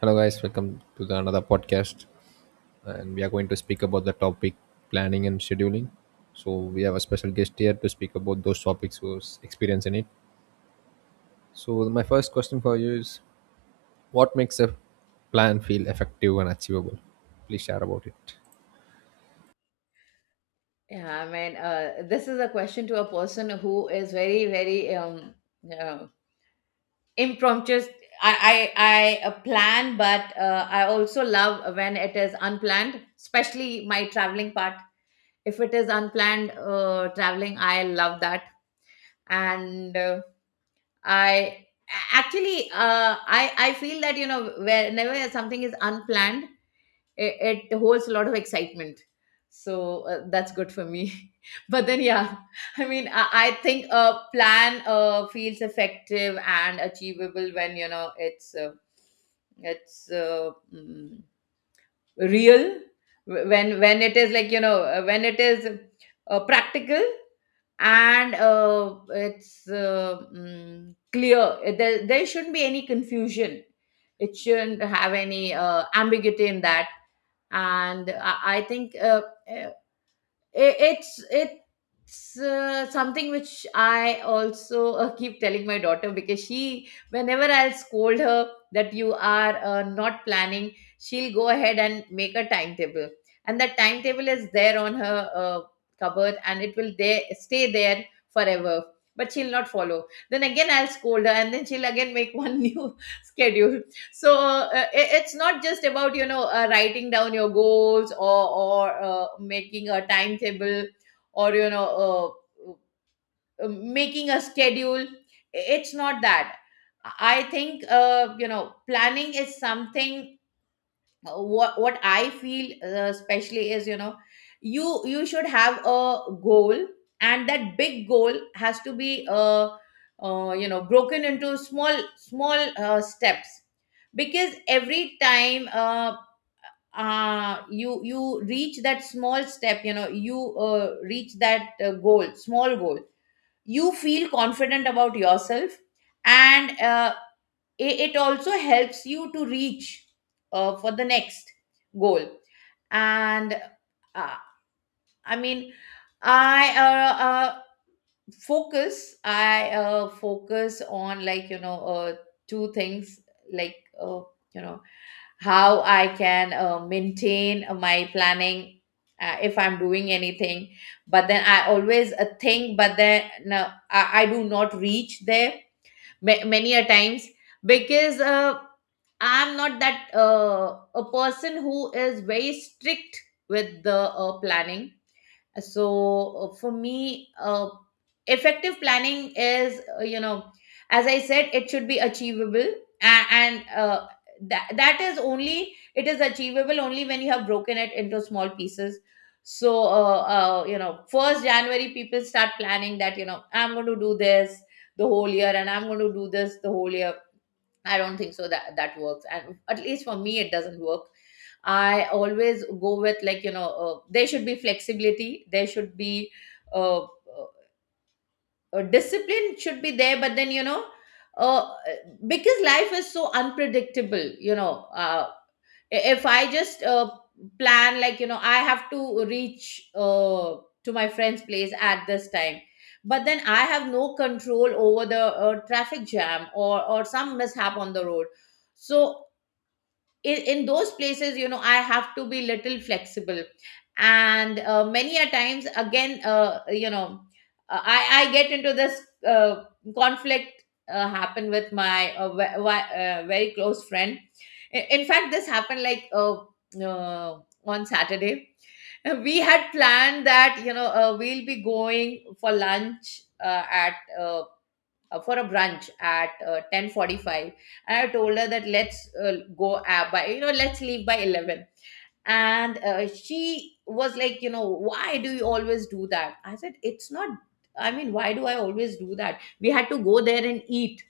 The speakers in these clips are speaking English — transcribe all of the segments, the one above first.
Hello, guys. Welcome to the another podcast, and we are going to speak about the topic planning and scheduling. So we have a special guest here to speak about those topics who's experience in it. So my first question for you is, what makes a plan feel effective and achievable? Please share about it. Yeah, I mean, this is a question to a person who is very, very uh, impromptu. I, I, I plan, but I also love when it is unplanned, especially my traveling part. If it is unplanned traveling, I love that. And uh, I a- Actually, I feel that, you know, whenever something is unplanned, it holds a lot of excitement, so that's good for me. But then yeah. I think a plan feels effective and achievable when you know it's real. When it is like, you know, when it is practical, and it's clear. There shouldn't be any confusion, it shouldn't have any ambiguity in that. And I think uh, it's something which I also keep telling my daughter, because she whenever I'll scold her that you are not planning, she'll go ahead and make a timetable. And that timetable is there on her cupboard, and it will there stay there forever, but she'll not follow. Then again I'll scold her, and then she'll again make one new schedule. So it's not just about, you know, writing down your goals, or making a timetable, or you know, making a schedule. It's not that. I think, you know, planning is something, what I feel especially is, you know, you should have a goal, and that big goal has to be you know, broken into small steps. Because every time you reach that small step, you know, you reach that goal, small goal, you feel confident about yourself. And it also helps you to reach for the next goal. And uh, I mean, I focus, I focus on, like, you know, two things, like, uh, you know, how I can maintain my planning, if I'm doing anything. But then I always think, but then no, I do not reach there many a times, because I'm not that a person who is very strict with the planning. So for me, effective planning is, you know, as I said, it should be achievable, and that is only, it is achievable only when you have broken it into small pieces. So you know, first January people start planning that, you know, I'm going to do this the whole year, and I'm going to do this the whole year. I don't think so that that works. And at least for me, it doesn't work. I always go with, like, you know, there should be flexibility. There should be uh, uh, discipline should be there, but then, you know, uh, because life is so unpredictable, you know, if I just plan, like, you know, I have to reach to my friend's place at this time, but then I have no control over the traffic jam, or some mishap on the road. So in those places, you know, I have to be little flexible. And many a times again, you know, I get into this uh, conflict. Happened with my very close friend. In fact, this happened like uh, on Saturday. We had planned that, you know, we'll be going for lunch, at uh, for a brunch at 10:45. And I told her that let's go by, you know, let's leave by 11. And she was like, you know, why do you always do that? I said, it's not, I mean, why do I always do that? We had to go there and eat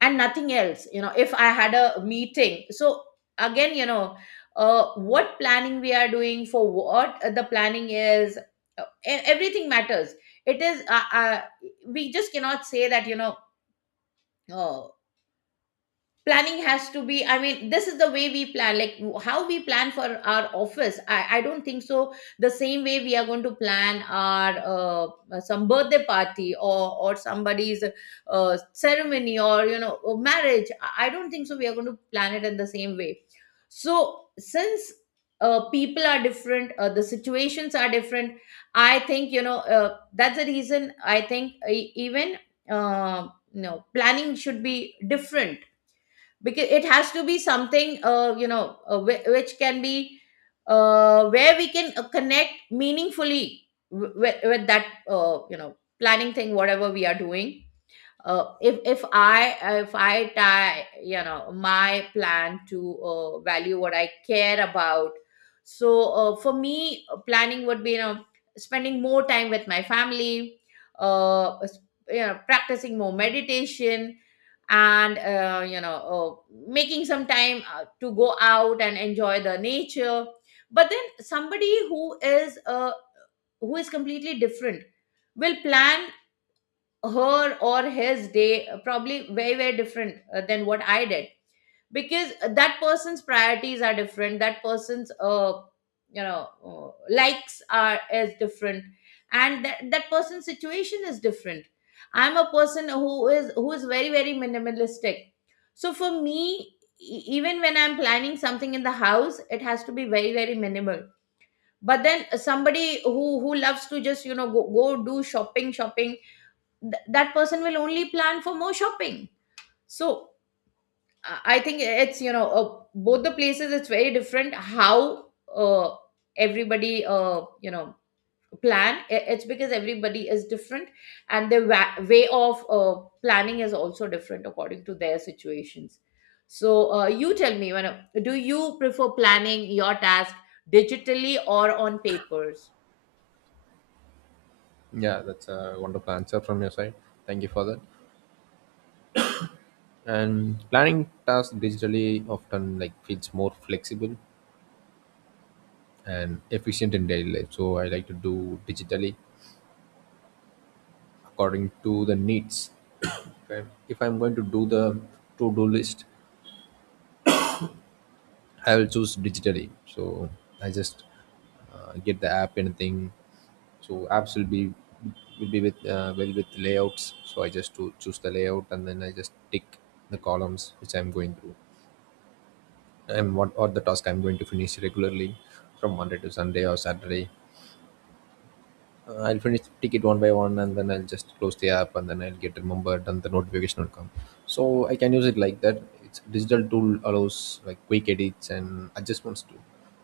and nothing else. You know, if I had a meeting, so. Again, you know, what planning we are doing, for what the planning is, everything matters. It is we just cannot say that, you know, oo, planning has to be, I mean, this is the way we plan, like, how we plan for our office, I don't think so the same way we are going to plan our some birthday party, or somebody's ceremony, or you know, a marriage, I don't think so we are going to plan it in the same way. So, since people are different, the situations are different, I think, you know, that's the reason I think even, uh, you know, planning should be different, because it has to be something you know, which can be where we can connect meaningfully with that, you know, planning thing, whatever we are doing. Uh, if if I if I tie, you know, my plan to value what I care about, so for me planning would be, you know, spending more time with my family, uh, s- you know, practicing more meditation, and you know, making some time to go out and enjoy the nature. But then somebody who is completely different will plan her or his day probably very very different than what I did, because that person's priorities are different, that person's, you know, likes are, is different, and that person's situation is different. I'm a person who is, who is very very minimalistic. So for me, even when I'm planning something in the house, it has to be very very minimal. But then somebody who loves to just, you know, go do shopping, that person will only plan for more shopping. so i I think it's, you know, both the places it's very different how uh, everybody you know, plan. It's because everybody is different, and their way of planning is also different according to their situations. So you tell me, when do you prefer planning your task, digitally or on papers? Yeah, that's a wonderful answer from your side. Thank you for that. And planning tasks digitally often like feels more flexible and efficient in daily life. So I like to do digitally according to the needs if I'm going to do the to-do list, I will choose digitally. So I just get the app anything. So apps will be with well with layouts. So I just to choose the layout and then I just tick the columns which I'm going through and what or the task I'm going to finish regularly from Monday to Sunday or Saturday. I'll finish the ticket one by one, and then I'll just close the app, and then I'll get remembered, and the notification will come. So I can use it like that. It's digital tool allows like quick edits and adjustments too,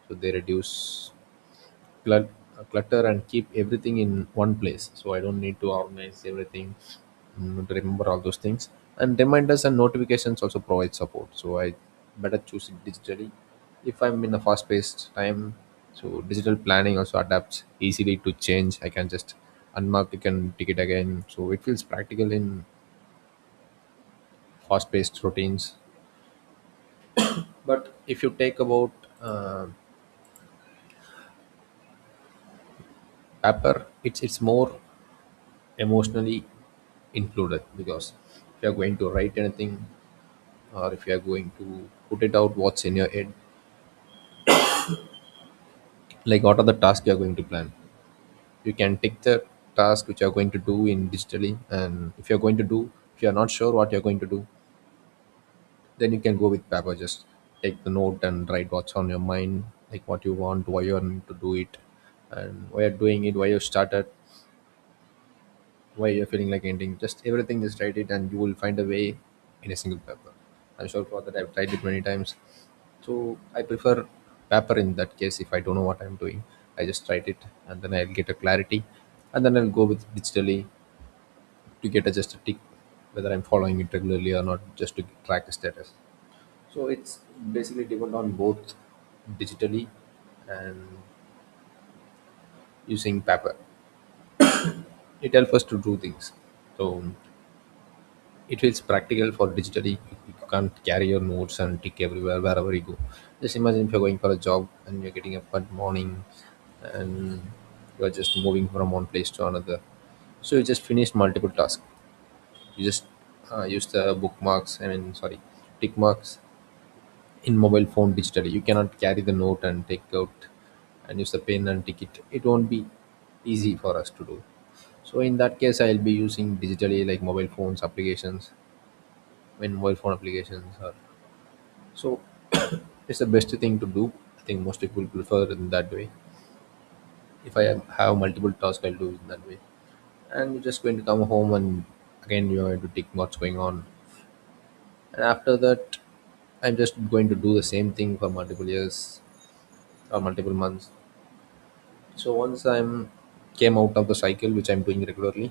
so they reduce clut- clutter and keep everything in one place so I don't need to organize everything to remember all those things, and reminders and notifications also provide support, so I better choose it digitally if I'm in a fast paced time. So digital planning also adapts easily to change. I can just unmark it and tick it again, so it feels practical in fast paced routines. But if you take about uh, paper, it's more emotionally included, because if you're going to write anything or if you're going to put it out what's in your head, like what are the tasks you're going to plan, you can take the task which you're going to do in digitally, and if you're going to do if you're not sure what you're going to do, then you can go with paper. Just take the note and write what's on your mind, like what you want, why you want to do it, and why you're doing it, why you started, why you're feeling like ending. Just everything, just write it, and you will find a way in a single paper. I'm sure for that. I've tried it many times. So I prefer paper in that case. If I don't know what I'm doing, I just write it, and then I'll get a clarity, and then I'll go with digitally to get a, just a tick whether I'm following it regularly or not, just to track the status. So it's basically depend on both digitally and using paper. It helps us to do things. So it feels practical for digitally. You can't carry your notes and tick everywhere wherever you go. Just imagine if you're going for a job and you're getting up at morning and you're just moving from one place to another. So you just finished multiple tasks. You just use the bookmarks. I mean, sorry, tick marks in mobile phone digitally. You cannot carry the note and take out and use the pen and tick it. It won't be easy for us to do. So in that case, I'll be using digitally like mobile phones applications in mobile phone applications or so it's the best thing to do. I think most people prefer in that way. If I have multiple tasks, I'll do it in that way. And you're just going to come home and again you're going to think what's going on, and after that I'm just going to do the same thing for multiple years or multiple months. So once I'm came out of the cycle which I'm doing regularly,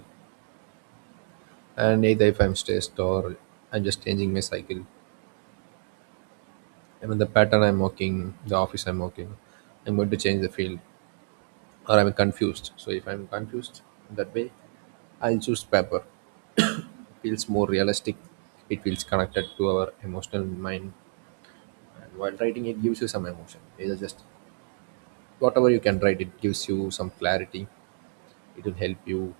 and either if I'm stressed or I'm just changing my cycle, I mean the pattern I'm working, the office I'm working, I'm going to change the field, or I'm confused. So if I'm confused that way, I'll choose paper. It feels more realistic. It feels connected to our emotional mind. And while writing, it gives you some emotion. Either just whatever you can write, it gives you some clarity. It will help you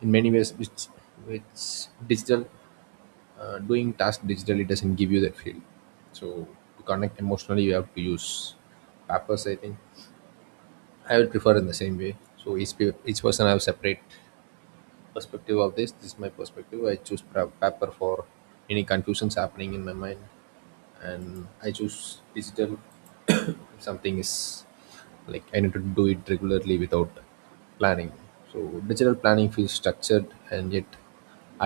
in many ways. Which digital doing task digitally doesn't give you that feel. So to connect emotionally, you have to use papers. I think I will prefer in the same way. So each each person have separate perspective of this. This is my perspective. I choose paper for any confusions happening in my mind, and I choose digital if something is like I need to do it regularly without planning. So digital planning feels structured and yet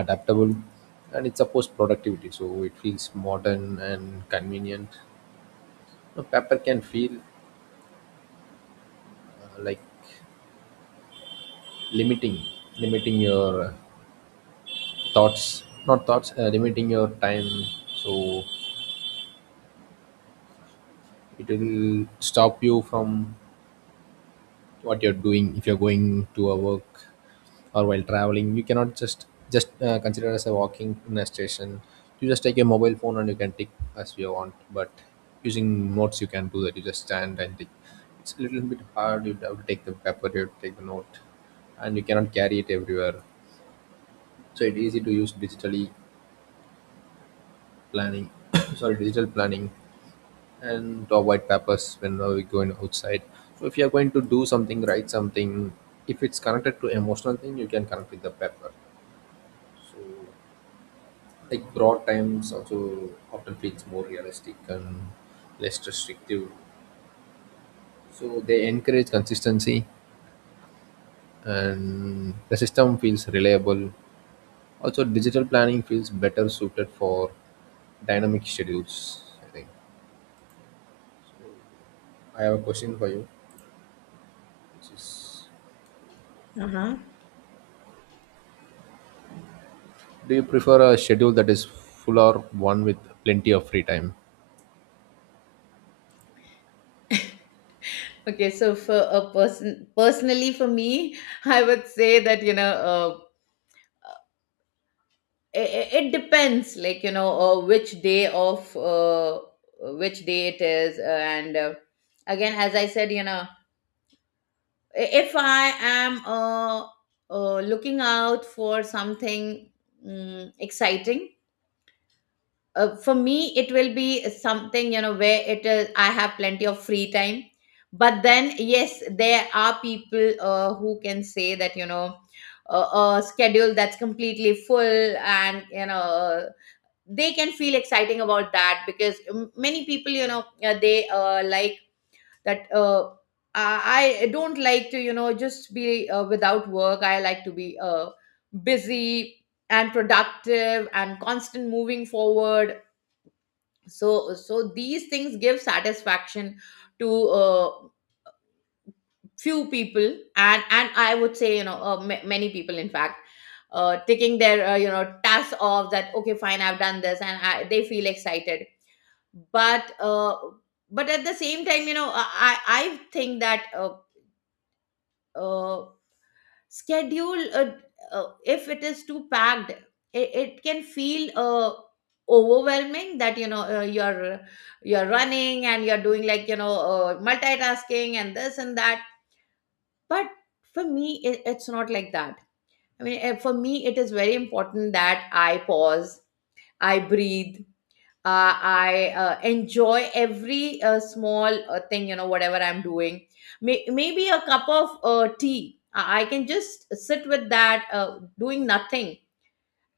adaptable, and it supports productivity, so it feels modern and convenient. Now, paper can feel like limiting, limiting your thoughts not thoughts limiting your time. So it will stop you from what you're doing if you're going to a work, or while traveling you cannot just consider as a walking in a station. You just take a mobile phone and you can tick as you want, but using notes you can do that. You just stand and tick. It's a little bit hard. You have to take the paper, you have to take the note, and you cannot carry it everywhere. So it's easy to use digitally planning sorry, digital planning, and to white papers whenever we going outside. So if you are going to do something, write something, if it's connected to emotional thing, you can connect with the paper. So like broad times also often feels more realistic and less restrictive. So they encourage consistency and the system feels reliable. Also digital planning feels better suited for dynamic schedules, I think. I have a question for you, which is Uh-huh. do you prefer a schedule that is full or one with plenty of free time? Okay, so for a person, personally for me, I would say that, you know, it depends, like, you know, which day of, which day it is. And Again, as I said, you know, if I am looking out for something, mm, exciting, for me it will be something, you know, where it is, I have plenty of free time. But then yes, there are people who can say that, you know, a schedule that's completely full, and you know, they can feel exciting about that, because many people, you know, they like that. I don't like to, you know, just be without work. I like to be busy and productive and constant moving forward. So, so these things give satisfaction to few people, and I would say, you know, ma many people, in fact, taking their you know, tasks off that, okay, fine, I've done this, and they feel excited. But at the same time, you know, I think that uh, schedule, if it is too packed, it can feel overwhelming, that, you know, you're running, and you're doing, like, you know, multitasking and this and that. But for me it's not like that. I mean, for me it is very important that I pause, I breathe, I enjoy every small thing, you know, whatever I'm doing. Maybe a cup of tea. I can just sit with that, doing nothing.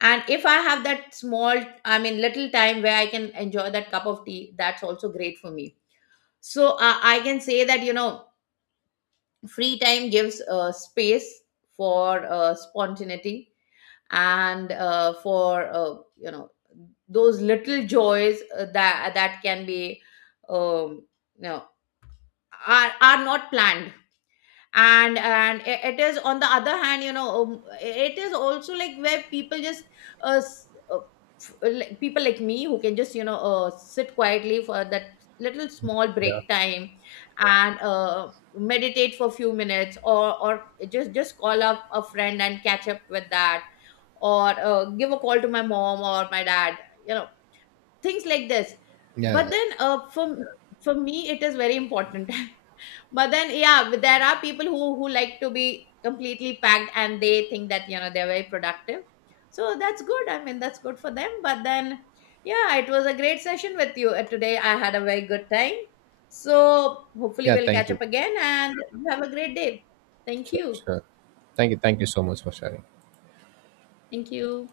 And if I have that small, I mean, little time where I can enjoy that cup of tea, that's also great for me. So I can say that, you know, free time gives space for spontaneity, and for you know, those little joys that that can be um, you know, are not planned. It is, on the other hand, you know, it is also like where people just uh, s- uh, people like me who can just, you know, sit quietly for that little small Yeah. break time. Yeah. And meditate for a few minutes, or just call up a friend and catch up with that, or give a call to my mom or my dad, you know, things like this. Yeah, yeah, But then for me it is very important. But then yeah, but there are people who like to be completely packed, and they think that, you know, they're very productive, so that's good. I mean, that's good for them. But then, yeah, it was a great session with you. Today I had a very good time. So hopefully yeah. we'll Thank catch you. up again, and you have a great day. Thank Sure, you. sure. Thank you. Thank you so much for sharing. Thank you.